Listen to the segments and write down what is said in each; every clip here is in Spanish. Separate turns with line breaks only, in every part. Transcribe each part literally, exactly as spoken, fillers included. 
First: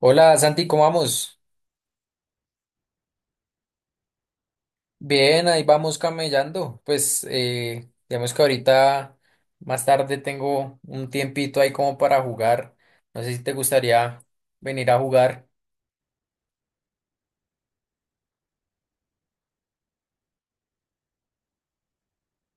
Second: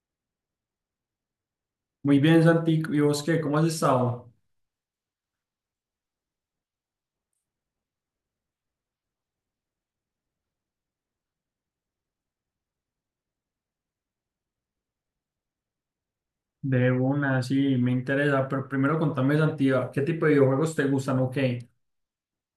Hola Santi, ¿cómo vamos?
Muy bien, Santi. ¿Y vos qué? ¿Cómo has estado?
Bien, ahí vamos camellando. Pues eh, digamos que ahorita más tarde tengo un tiempito ahí como para jugar. No sé si te gustaría venir a jugar.
De una, sí, me interesa. Pero primero contame, Santi, ¿qué tipo de videojuegos te gustan o qué?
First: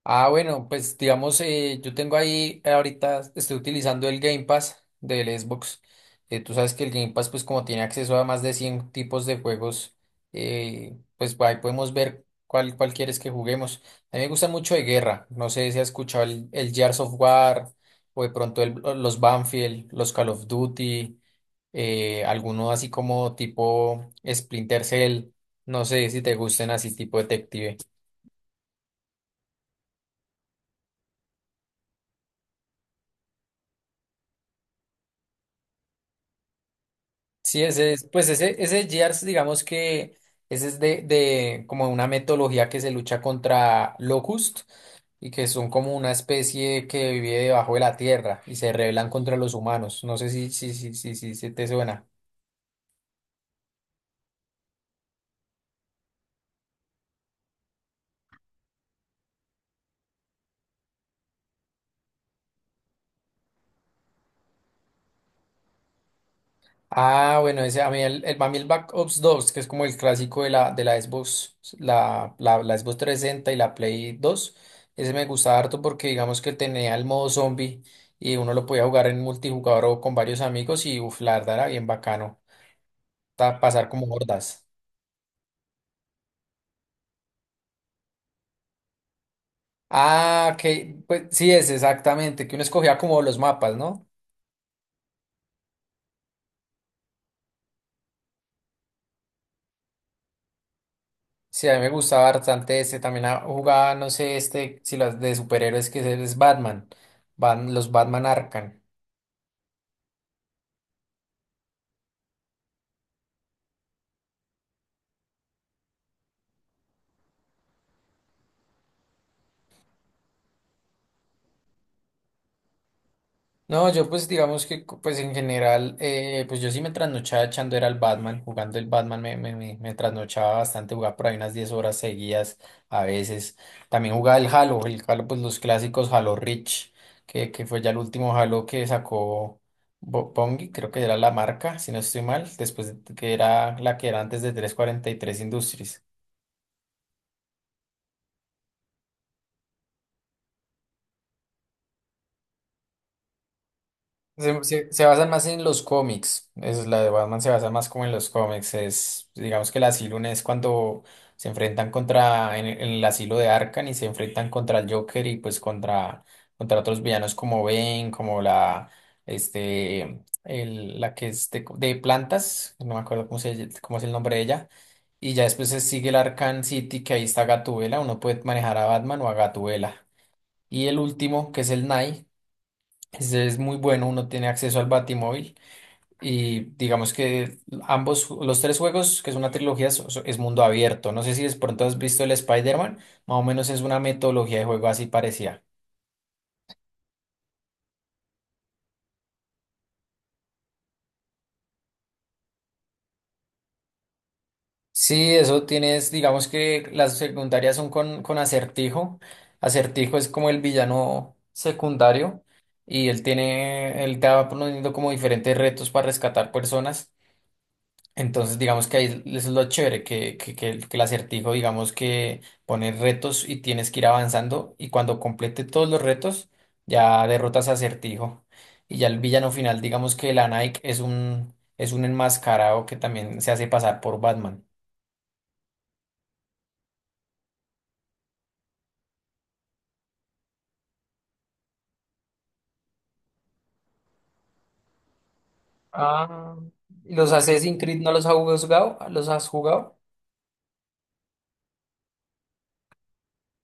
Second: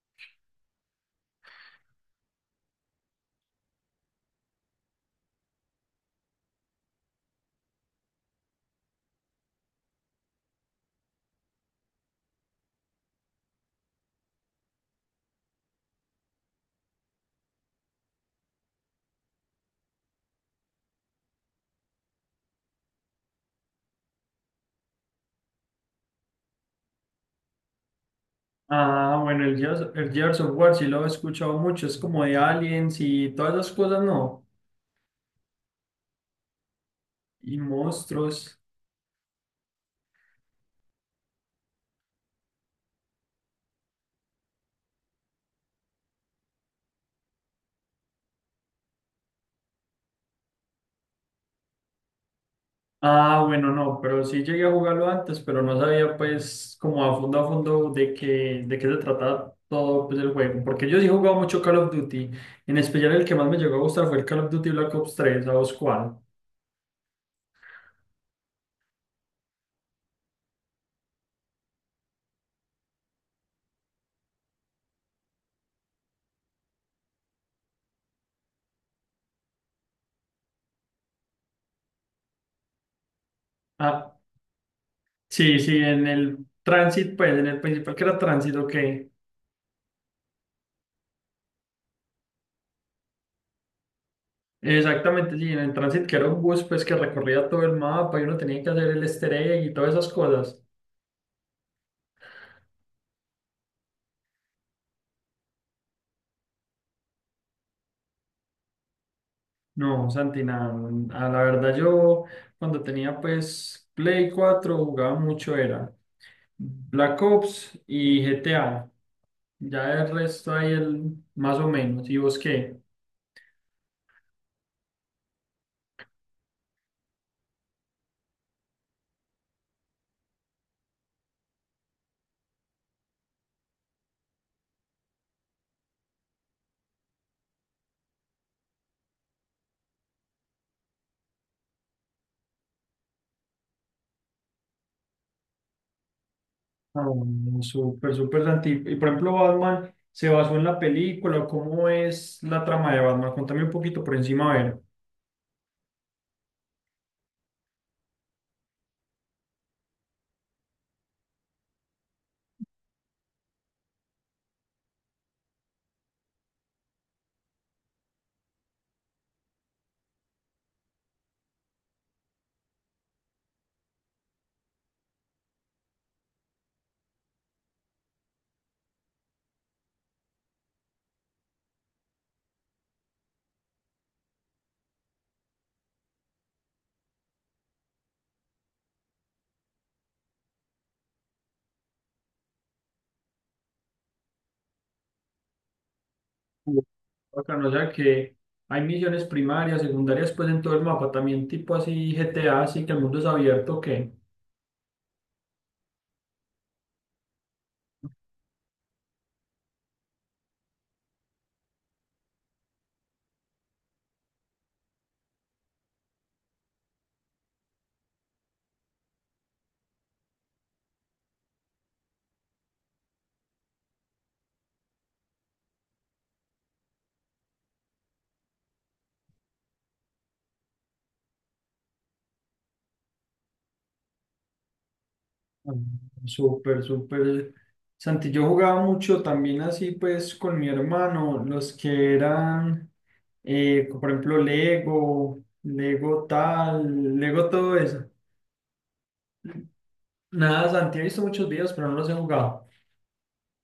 Ah, bueno, pues digamos, eh, yo tengo ahí, eh, ahorita estoy utilizando el Game Pass del Xbox. Eh, tú sabes que el Game Pass, pues como tiene acceso a más de cien tipos de juegos, eh, pues ahí podemos ver cuál, cuál quieres que juguemos. A mí me gusta mucho de guerra. No sé si has escuchado el, el Gears of War o de pronto el- los Banfield, los Call of Duty, eh, alguno así como tipo Splinter Cell. No sé si te gusten así tipo detective.
Ah, bueno, el Gears, el Gears of War sí lo he escuchado mucho. Es como de aliens y todas esas cosas, ¿no? Y
Sí, ese es, pues
monstruos.
ese, ese GEARS, digamos que ese es de, de como una metodología que se lucha contra Locust y que son como una especie que vive debajo de la tierra y se rebelan contra los humanos. No sé si, si, si, si, si, si te suena.
Ah, bueno, no, pero sí llegué a jugarlo antes, pero no sabía pues como a fondo a fondo de qué, de qué se trataba todo pues, el juego. Porque yo sí he jugado mucho Call of Duty. En especial el que más me llegó a gustar fue el Call of Duty Black Ops tres. ¿A vos cuál?
Ah, bueno, ese, a mí el, el, para mí el Black Ops dos, que es como el clásico de la, de la Xbox, la, la, la Xbox trescientos sesenta y la Play dos. Ese me gustaba harto porque digamos que tenía el modo zombie y uno lo podía jugar en multijugador o con varios amigos, y uf, la verdad era bien bacano, ta- pasar como
Ah.
hordas.
Sí, sí, en el Transit, pues en el principal que era Transit, ok.
Ah, que pues sí, es exactamente, que uno escogía como los mapas, ¿no?
Exactamente, sí, en el Transit que era un bus pues que recorría todo el mapa y uno tenía que hacer el easter egg y todas esas cosas.
Sí, a mí me gustaba bastante este, también, ah, jugaba, no sé, este, si las de superhéroes que es es Batman, Bat- los Batman Arkham.
No, Santi, nada, mm, a la verdad yo cuando tenía pues Play cuatro jugaba mucho era Black Ops y G T A. Ya el resto ahí el más o menos. ¿Y vos qué?
No, yo pues digamos que co- pues en general, eh, pues yo sí me trasnochaba echando era el Batman, jugando el Batman me, me, me, me trasnochaba bastante, jugaba por ahí unas diez horas seguidas a veces. También jugaba el Halo, el Halo pues los clásicos Halo Reach, que, que fue ya el último Halo que sacó Bo- Bungie, creo que era la marca, si no estoy mal, después de- que era la que era antes de trescientos cuarenta y tres Industries.
Ah, bueno, súper, súper Santi. Y por ejemplo, Batman, ¿se basó en la película? ¿Cómo es la trama de Batman? Contame un poquito por encima, a
Se,
ver.
se- se basan más en los cómics. Es, la de Batman se basa más como en los cómics. Es, digamos que el asilo, no es cuando se enfrentan contra, en, el en el asilo de Arkham, y se enfrentan contra el Joker y pues contra, contra otros villanos como Bane, como la, este, el- la que es de, de plantas, no me acuerdo cómo se, cómo es el nombre de ella. Y ya después se sigue el Arkham City, que ahí está Gatubela. Uno puede manejar a Batman o a Gatubela. Y el último, que es el Night, ese es muy bueno, uno tiene acceso al Batimóvil y digamos que ambos, los tres juegos, que es una trilogía, so- so- es mundo abierto. No sé si de pronto has visto el Spider-Man, más o menos es una metodología de juego así parecida.
Uh, bacano, o sea que hay misiones primarias, secundarias, pues en todo el mapa, también tipo así G T A, así que el mundo es abierto, que
Sí, eso tienes, digamos que las secundarias son con, con Acertijo. Acertijo es como el villano secundario, y él tiene, él te va poniendo como diferentes retos para rescatar personas. Entonces, digamos que ahí es lo chévere, que, que, que el, que el acertijo, digamos que pone retos y tienes que ir avanzando, y cuando complete todos los retos, ya derrotas a acertijo. Y ya el villano final, digamos que la Nike, es un, es un enmascarado que también se hace pasar por Batman.
súper, súper. Santi, yo jugaba mucho también así pues con mi hermano, los que eran, eh, por ejemplo, Lego, Lego
Ah, ¿y
tal,
los
Lego
Assassin's
todo
Creed
eso.
no los has jugado? ¿Los has jugado?
Nada, Santi, he visto muchos videos, pero no los he jugado.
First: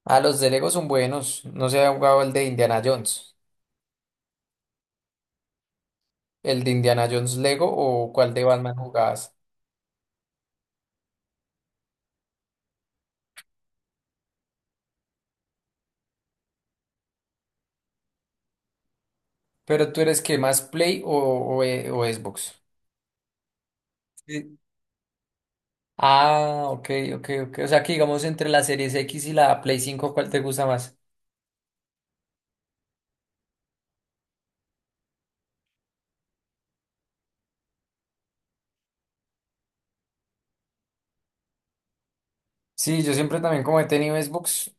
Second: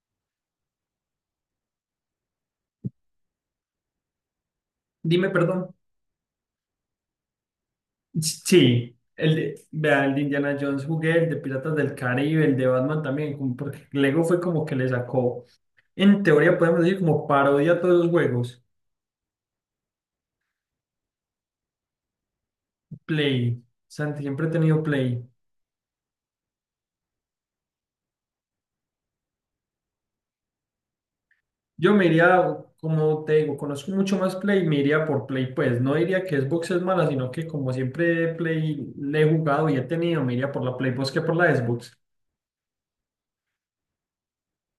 Ah, los de Lego son buenos. No se ha jugado el de Indiana Jones.
Dime, perdón.
¿El de Indiana Jones Lego o cuál de Batman
Sí,
jugabas?
el de, vea, el de Indiana Jones jugué, el de Piratas del Caribe, el de Batman también, como porque Lego fue como que le sacó, en teoría podemos decir, como parodia a todos los juegos.
Pero tú eres que más Play o, o, eh, o Xbox.
Play, Santi, siempre he
Sí.
tenido Play.
Ah, ok, ok, ok. O sea que digamos, entre la Series X y la Play cinco, ¿cuál te gusta más?
Yo me iría, como te digo, conozco mucho más Play, me iría por Play, pues no diría que Xbox es mala, sino que como siempre Play le he jugado y he tenido, me iría por la Play, pues que por la Xbox.
Sí, yo siempre también como he tenido Xbox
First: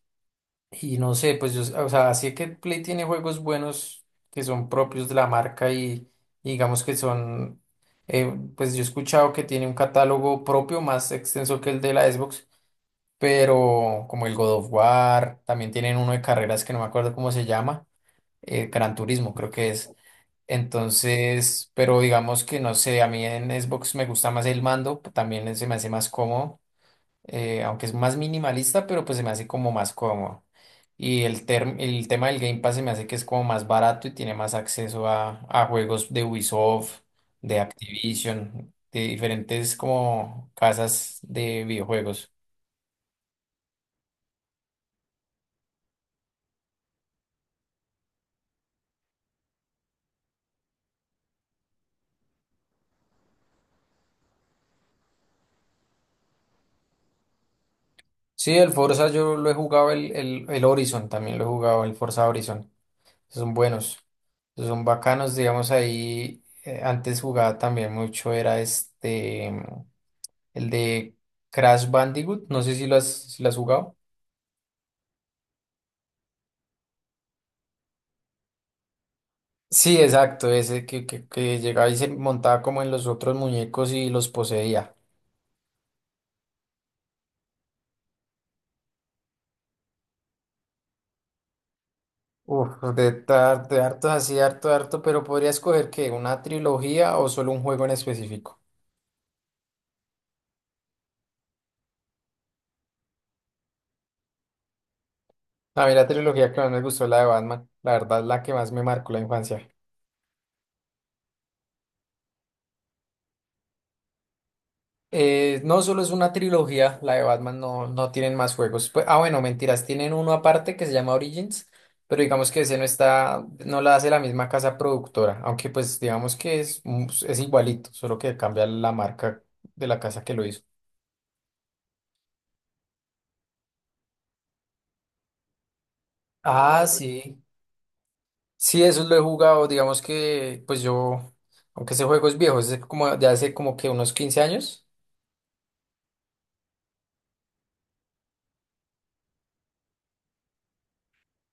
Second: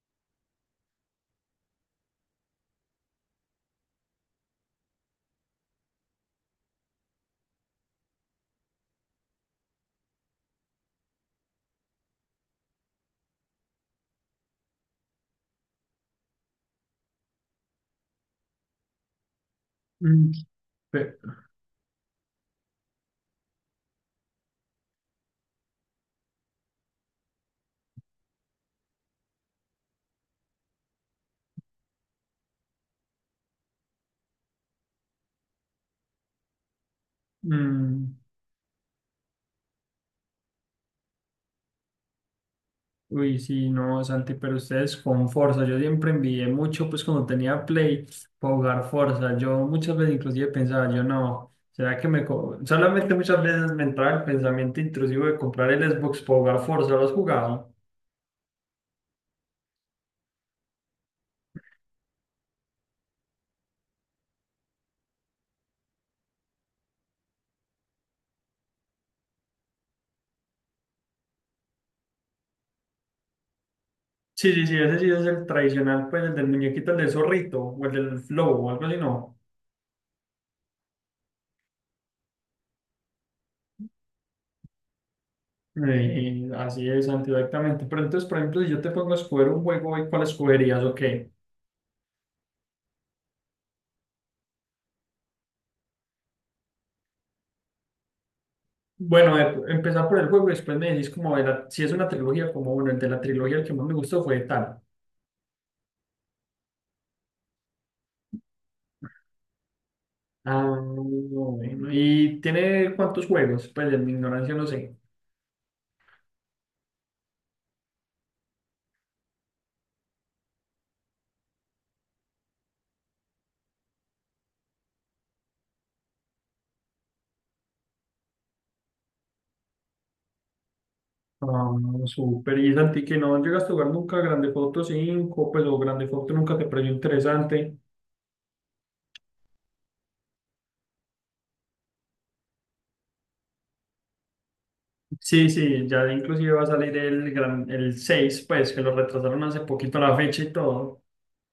y no sé, pues yo, o sea, sí que Play tiene juegos buenos que son propios de la marca, y, y digamos que son, eh, pues yo he escuchado que tiene un catálogo propio más extenso que el de la Xbox, pero como el God of War. También tienen uno de carreras que no me acuerdo cómo se llama. eh, Gran Turismo, creo que es.
Mm, pe-
Entonces, pero digamos que no sé, a mí en Xbox me gusta más el mando, p- también se me hace más cómodo, eh, aunque es más minimalista, pero pues se me hace como más cómodo. Y el, term- el tema del Game Pass se me hace que es como más barato, y tiene más acceso a, a juegos de Ubisoft, de
mm,
Activision, de diferentes como casas de videojuegos.
Uy, sí, no, Santi, pero ustedes con Forza, yo siempre envidié mucho, pues cuando tenía Play, para jugar Forza, yo muchas veces inclusive pensaba, yo no, será que me... co-?". Solamente muchas veces me entraba el pensamiento intrusivo de comprar el Xbox para jugar Forza, ¿lo has jugado?
Sí, el Forza yo lo he jugado, el, el, el Horizon también lo he jugado, el Forza Horizon. Esos son buenos, esos son bacanos, digamos ahí. Eh, antes jugaba también mucho, era este, mm, el de Crash Bandicoot, no sé si lo has, si lo has jugado.
Sí, sí, sí, ese sí es el tradicional, pues el del muñequito, el del zorrito, o el del flow, o algo así, ¿no?
Sí, exacto, ese que, que, que llegaba y se montaba como en los otros muñecos y los poseía.
Eh, así es, Santi, exactamente, pero entonces, por ejemplo, si yo te pongo a escoger un juego, ¿cuál escogerías o qué?
Uf, de, tar- de hartos así, harto, harto, pero podría escoger, ¿que una trilogía o solo un juego en específico?
Bueno, eh, empezar por el juego y después me decís como de la- si es una trilogía, como bueno, el de la trilogía el que más me gustó fue tal.
A mí la trilogía que más me gustó es la de Batman, la verdad, la que más me marcó la infancia.
Ah, bueno. ¿Y tiene cuántos juegos? Pues en mi ignorancia no sé.
Eh, no solo es una trilogía, la de Batman no, no tienen más juegos. Pues- ah, bueno, mentiras, tienen uno aparte que se llama Origins, pero digamos que ese no está, no la hace la misma casa productora, aunque pues digamos que es, un- es igualito, solo que cambia la marca de la casa que lo hizo.
Ah, súper. Y Santi, que no llegaste a jugar nunca Grande Foto cinco pues o Grande Foto nunca te
Ah,
pareció
sí.
interesante.
Sí, eso lo he jugado, digamos que pues yo, aunque ese juego es viejo, es de como de hace como que unos quince años.
Sí, sí, ya inclusive va a salir el, gran, el seis, pues que lo retrasaron hace poquito la fecha y todo.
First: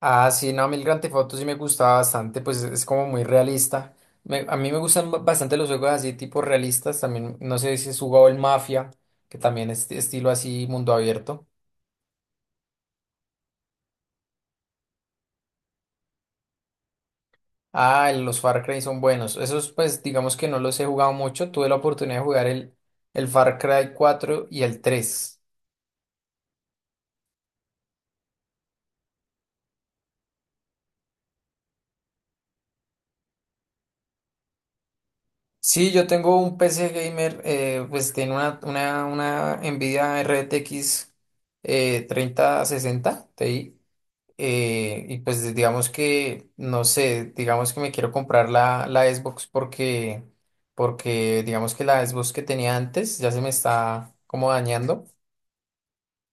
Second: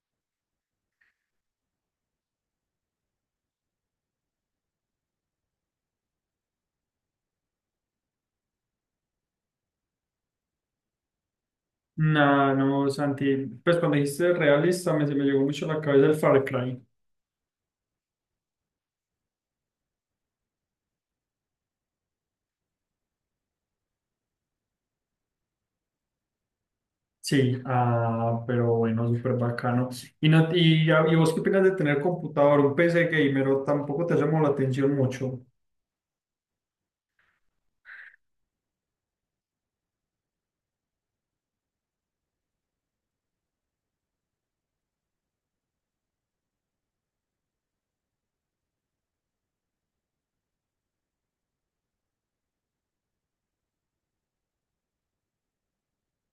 Ah, sí, no, a mí el Grand Theft Auto sí me gustaba bastante, pues es como muy realista. Me- a mí me gustan ba- bastante los juegos así, tipo realistas. También, no sé si has jugado el Mafia, que también es de estilo así, mundo abierto.
No, no, Santi, pues cuando dijiste realista me, se me llegó mucho a la cabeza el Far Cry.
Ah, el- los Far Cry son buenos. Esos, pues, digamos que no los he jugado mucho. Tuve la oportunidad de jugar el, el Far Cry cuatro y el tres.
Sí, ah, pero bueno, súper bacano. ¿Y, no, y, y vos qué opinas de tener computador, un P C gamer o tampoco te llamó la atención mucho?
Sí, yo tengo un P C gamer, eh, pues tiene una, una, una Nvidia R T X, eh, treinta sesenta Ti. Eh, y pues digamos que, no sé, digamos que me quiero comprar la la Xbox, porque, porque, digamos que la Xbox que tenía antes ya se me está como dañando.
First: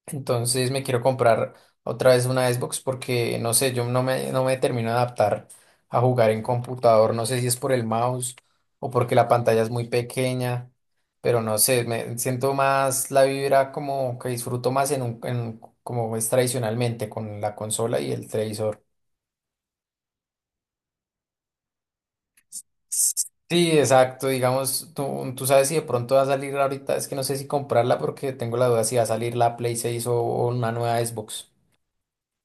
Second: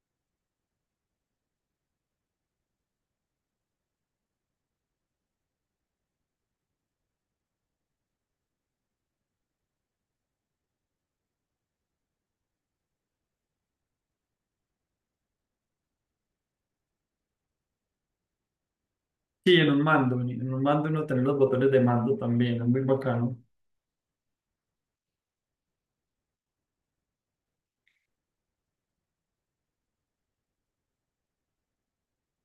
Entonces me quiero comprar otra vez una Xbox porque, no sé, yo no me, no me termino de adaptar a jugar en computador. No sé si es por el mouse o porque la pantalla es muy pequeña, pero no sé, me siento más la vibra, como que disfruto más en un, en, como es tradicionalmente, con la consola y el televisor.
Sí, en un mando, en en un mando uno tener los botones de mando también, es muy bacano.
Sí, exacto. Digamos, tú, tú sabes si de pronto va a salir ahorita, es que no sé si comprarla, porque tengo la duda si va a salir la Play seis o o una nueva Xbox.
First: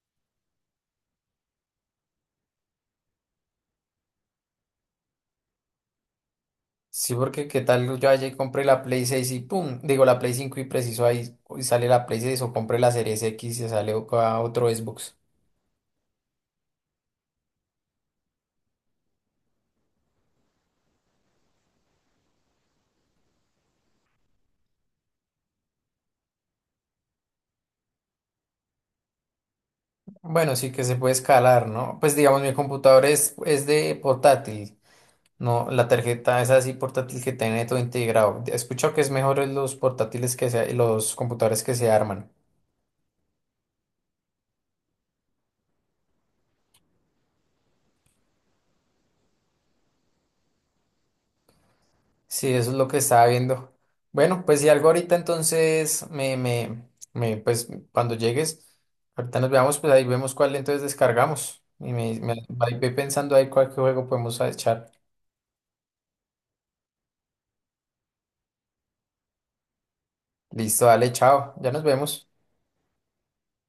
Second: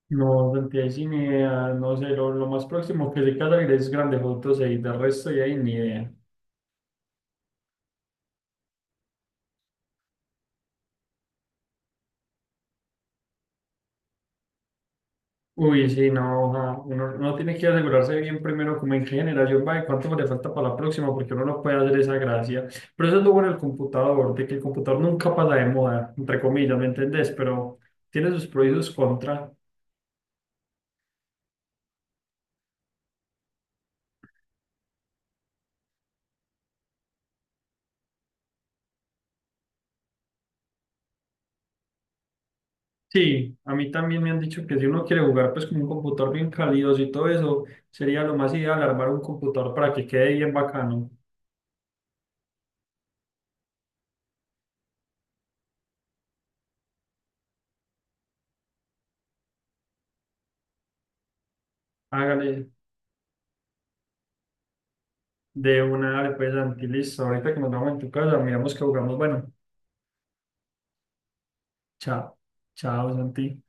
No, Santi, ahí sí ni idea, no sé, lo, lo más próximo que se queda es Grande Auto y de resto ya ahí ni idea.
Sí, porque qué tal yo ayer compré la Play seis y pum, digo la Play cinco, y preciso ahí y sale la Play seis, o compré la Series X y sale o- a otro Xbox.
Uy, sí, no, ajá, uno, uno tiene que asegurarse bien primero como en qué generación va y cuánto le falta para la próxima, porque uno no puede hacer esa gracia. Pero eso es lo bueno del computador, de que el computador nunca pasa de moda, entre comillas, ¿me entendés? Pero tiene sus pros y sus contras.
Bueno, sí que se puede escalar, ¿no? Pues digamos, mi computador es, es de portátil, no, la tarjeta es así portátil, que tiene todo integrado. He escuchado que es mejor en los portátiles que se, los computadores que se arman.
Sí, a mí también me han dicho que si uno quiere jugar pues con un computador bien calidoso y todo eso, sería lo más ideal armar un computador para que quede bien bacano.
Sí, eso es lo que estaba viendo. Bueno, pues si algo ahorita entonces me, me, me, pues cuando llegues, ahorita nos veamos, pues ahí vemos cuál entonces descargamos. Y me, me,
Hágale
ahí ve pensando ahí cuál juego podemos echar.
de una, dale, pues, Santi, listo. Ahorita que nos vamos en tu casa, miramos que jugamos. Bueno,
Listo, dale, chao. Ya nos vemos.
chao, chao, Santi.